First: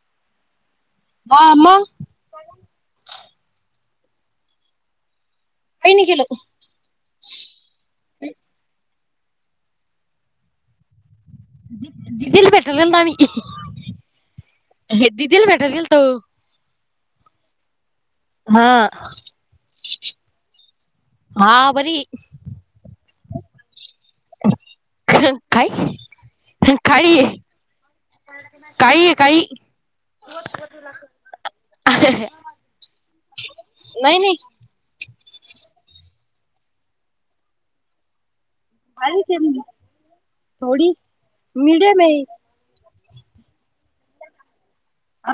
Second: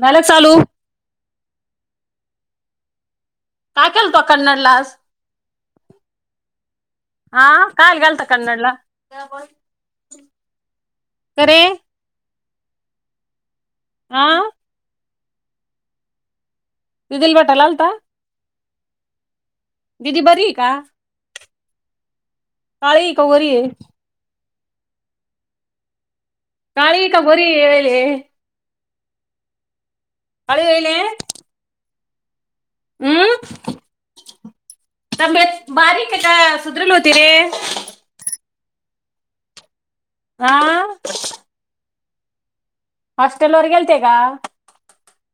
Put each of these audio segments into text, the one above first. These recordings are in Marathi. झाले चालू. हा मग काय केलतो कन्नडलाज काही नाही केलं हा काय घालता क्नडला त्याबण दि दिल भेटले दम्ही आं? हे दीदीला भेटायला गेलतो. दीदीला भेटायला आलता? हां. दिदी बरी ये का? हां बरीये. काळीये का गोरीये? काय? काळी का गोरी ययेले? काळी ये काळी. काळी ययीले? [unintelligible] हं? नाही नाही तब्येत बारीक के का सुधारेल होती रे? बारीक ये म्हणी, हा थोडी मिडम आहे. हॉस्टेलवर गेल्ते का?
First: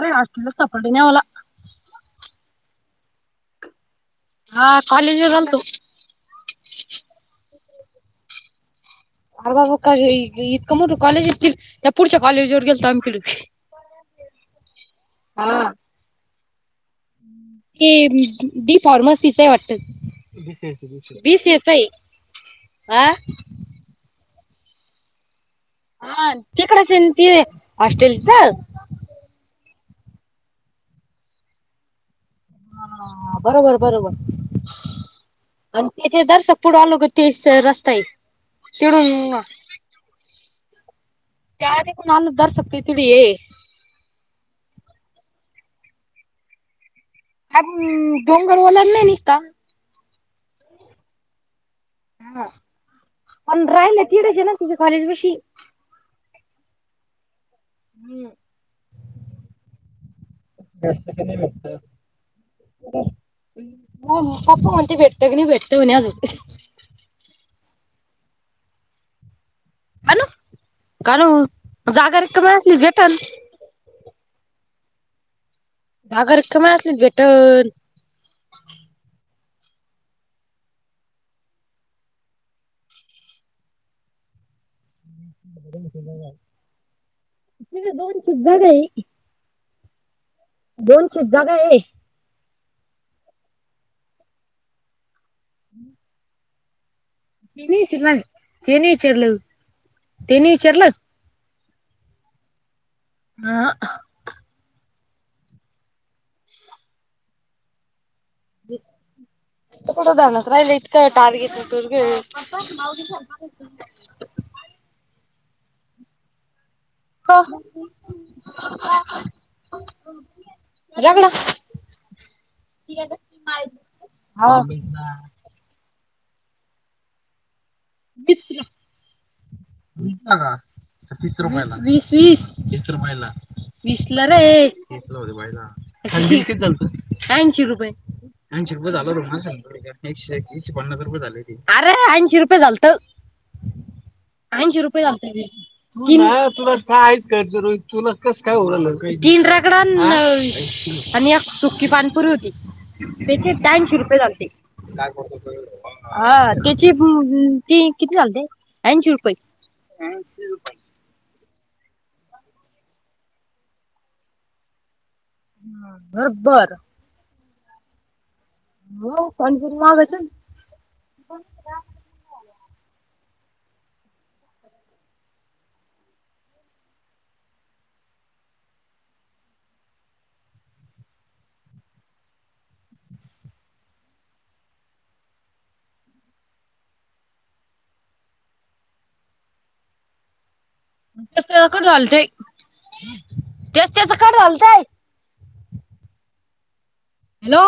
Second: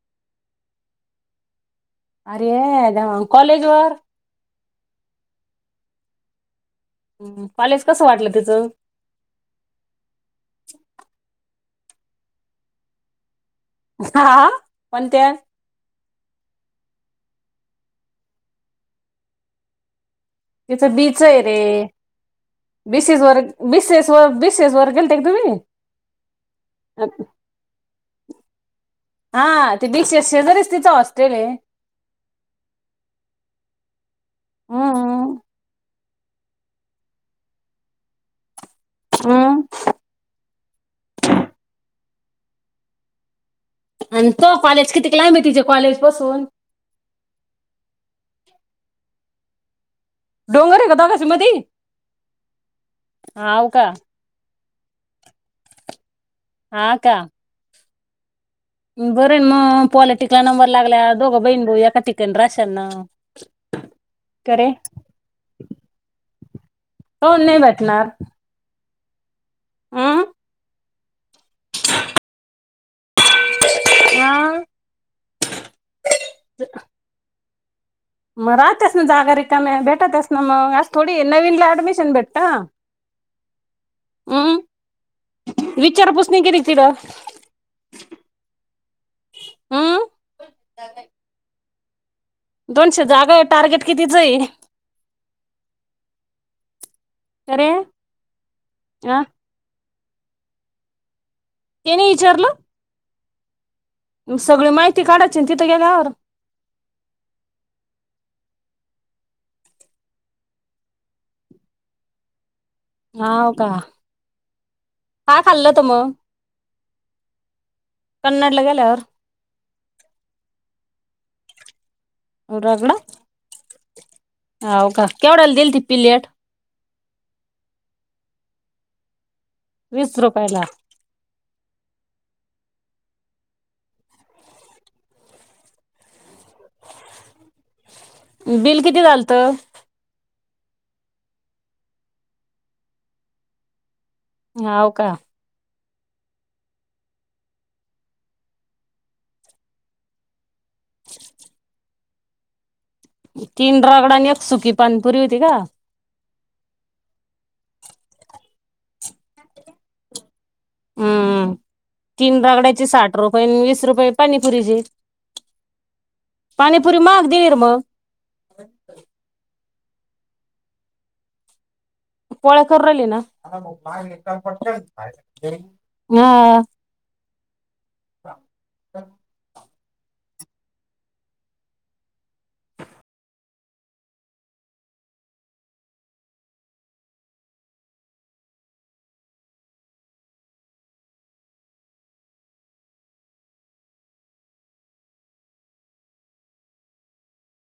अरे हॉस्टेल च सापडलं नाही आम्हाला. अरे देवा! कॉलेज वर? हा कॉलेजवर आल्तो. हं, कॉलेज कसं वाटलं तिचं? अरे बाबा! का इतक मोठं कॉलेज ये तिड. त्या पुढच्या कॉलेजवर गेलतो आम्ही तीड. हा? कोणत्या? हा ते बी फॉर्मसीचय वाटत. तिचं बी च आहे रे. हा बीसीज वर बिसेस वर बी सेस वर गेलते का तुम्ही? हा तिकडच ना ते हॉस्टेलच? हा ते बीसीएस शेजारीच तिच हॉस्टेल ये. ह बरोबर बरोबर. हम्म आण तथे दरसक पुढ आलो का तेच रस्ता आहे. तीडून हम्म. त्या तिकुन आलो का दरसक तू तिड ये. अन तुझं कॉलेज किती लांब ये तुझ्या कॉलेज पासून? अं डोंगर वलांडला ना निसता डोंगर आहे का दोघांची मधी हा हाव पण का राहिला तीडच ये ना? तिच्या कॉलेज पशी. हां का? हं. बरंय ना म पॉलिटिक् कला नंबर लागल्यावर दोघ बहीण भाऊ एका ठिकाणी राहशाल ना, का रे? मी भेटतो म्हणे अजून. काऊन नाही भेटणार? हा हम्म. म कारण जागा रिकामी असल्यावर देतान. [unintelligible] जागा रिकामी असली त भेटन. म राहत्याच ना जागा रिक काम्या. भेटत्याच ना म. असं थोडी ये? नवीन ला ऍडमिशन भेटत ना. अं? विचार पुसनी केली का तीढ? तिथे दोन चित दोनशेच जागा आहे. दोनशे जागाये, टार्गेट कितीचये? [inaudible] अरे तेनी विचलं तेनी हा इचारलं तेनी इचारलं तेनी इचारलं हा हा सगळी माहिती काढायची ना तिथं गेल्यावर [unintelligible] हाव का [unintelligible] काय खाल्लं त मग का [unintelligible] कन्नडला गेल्यावर रगडा [unintelligible] हा होव का केवढयाला दिल ती पिलेट वीस ला [unintelligible] वीस तीस ला रुपयाला का वीस रुपयला. वीस वीस [inaudible] वीस ला रे [unintelligible] कीती झालतं ऐंशी रुपये ऐंशी बिल रुपय किती झाल झालत [unintelligible] एकशे एक एकशे पन्नास रुप झाले अरे ऐंशी रुपये झाल ऐंशी हाव रुपय का झालतं तुला का आहे का [unintelligible] तुला कस काय तीन रगडा अन [unintelligible] आणि एक सुकी पाणीपुरी होती त्याचे तीन ऐंशीे रगडा रुपये आणि एक झालते सुकी पाणीपुरी होती का [unintelligible] हा त्याची [unintelligible] कित किती झालते ऐंशी रुपई हम्म तीन रागड्याचे साठ रुपये वीस रुपये पाणीपुरीचे हम बरोबर [unintelligible] हो [unintelligible] पोळ्या करून राहीली ना हा [inaudible] ते त्याच कड घालतय तेच त्याच कट घलतय हॅलो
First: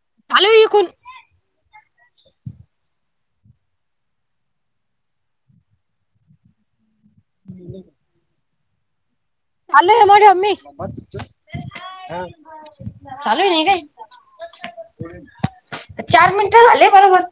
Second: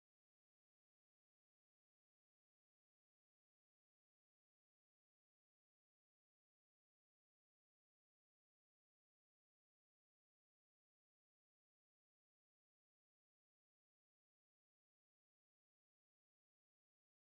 [unintelligible] [inaudible] चालू आहे [unintelligible] [unintelligible] चालू नाही काय [unintelligible] चार मिनटं झालेय बर बर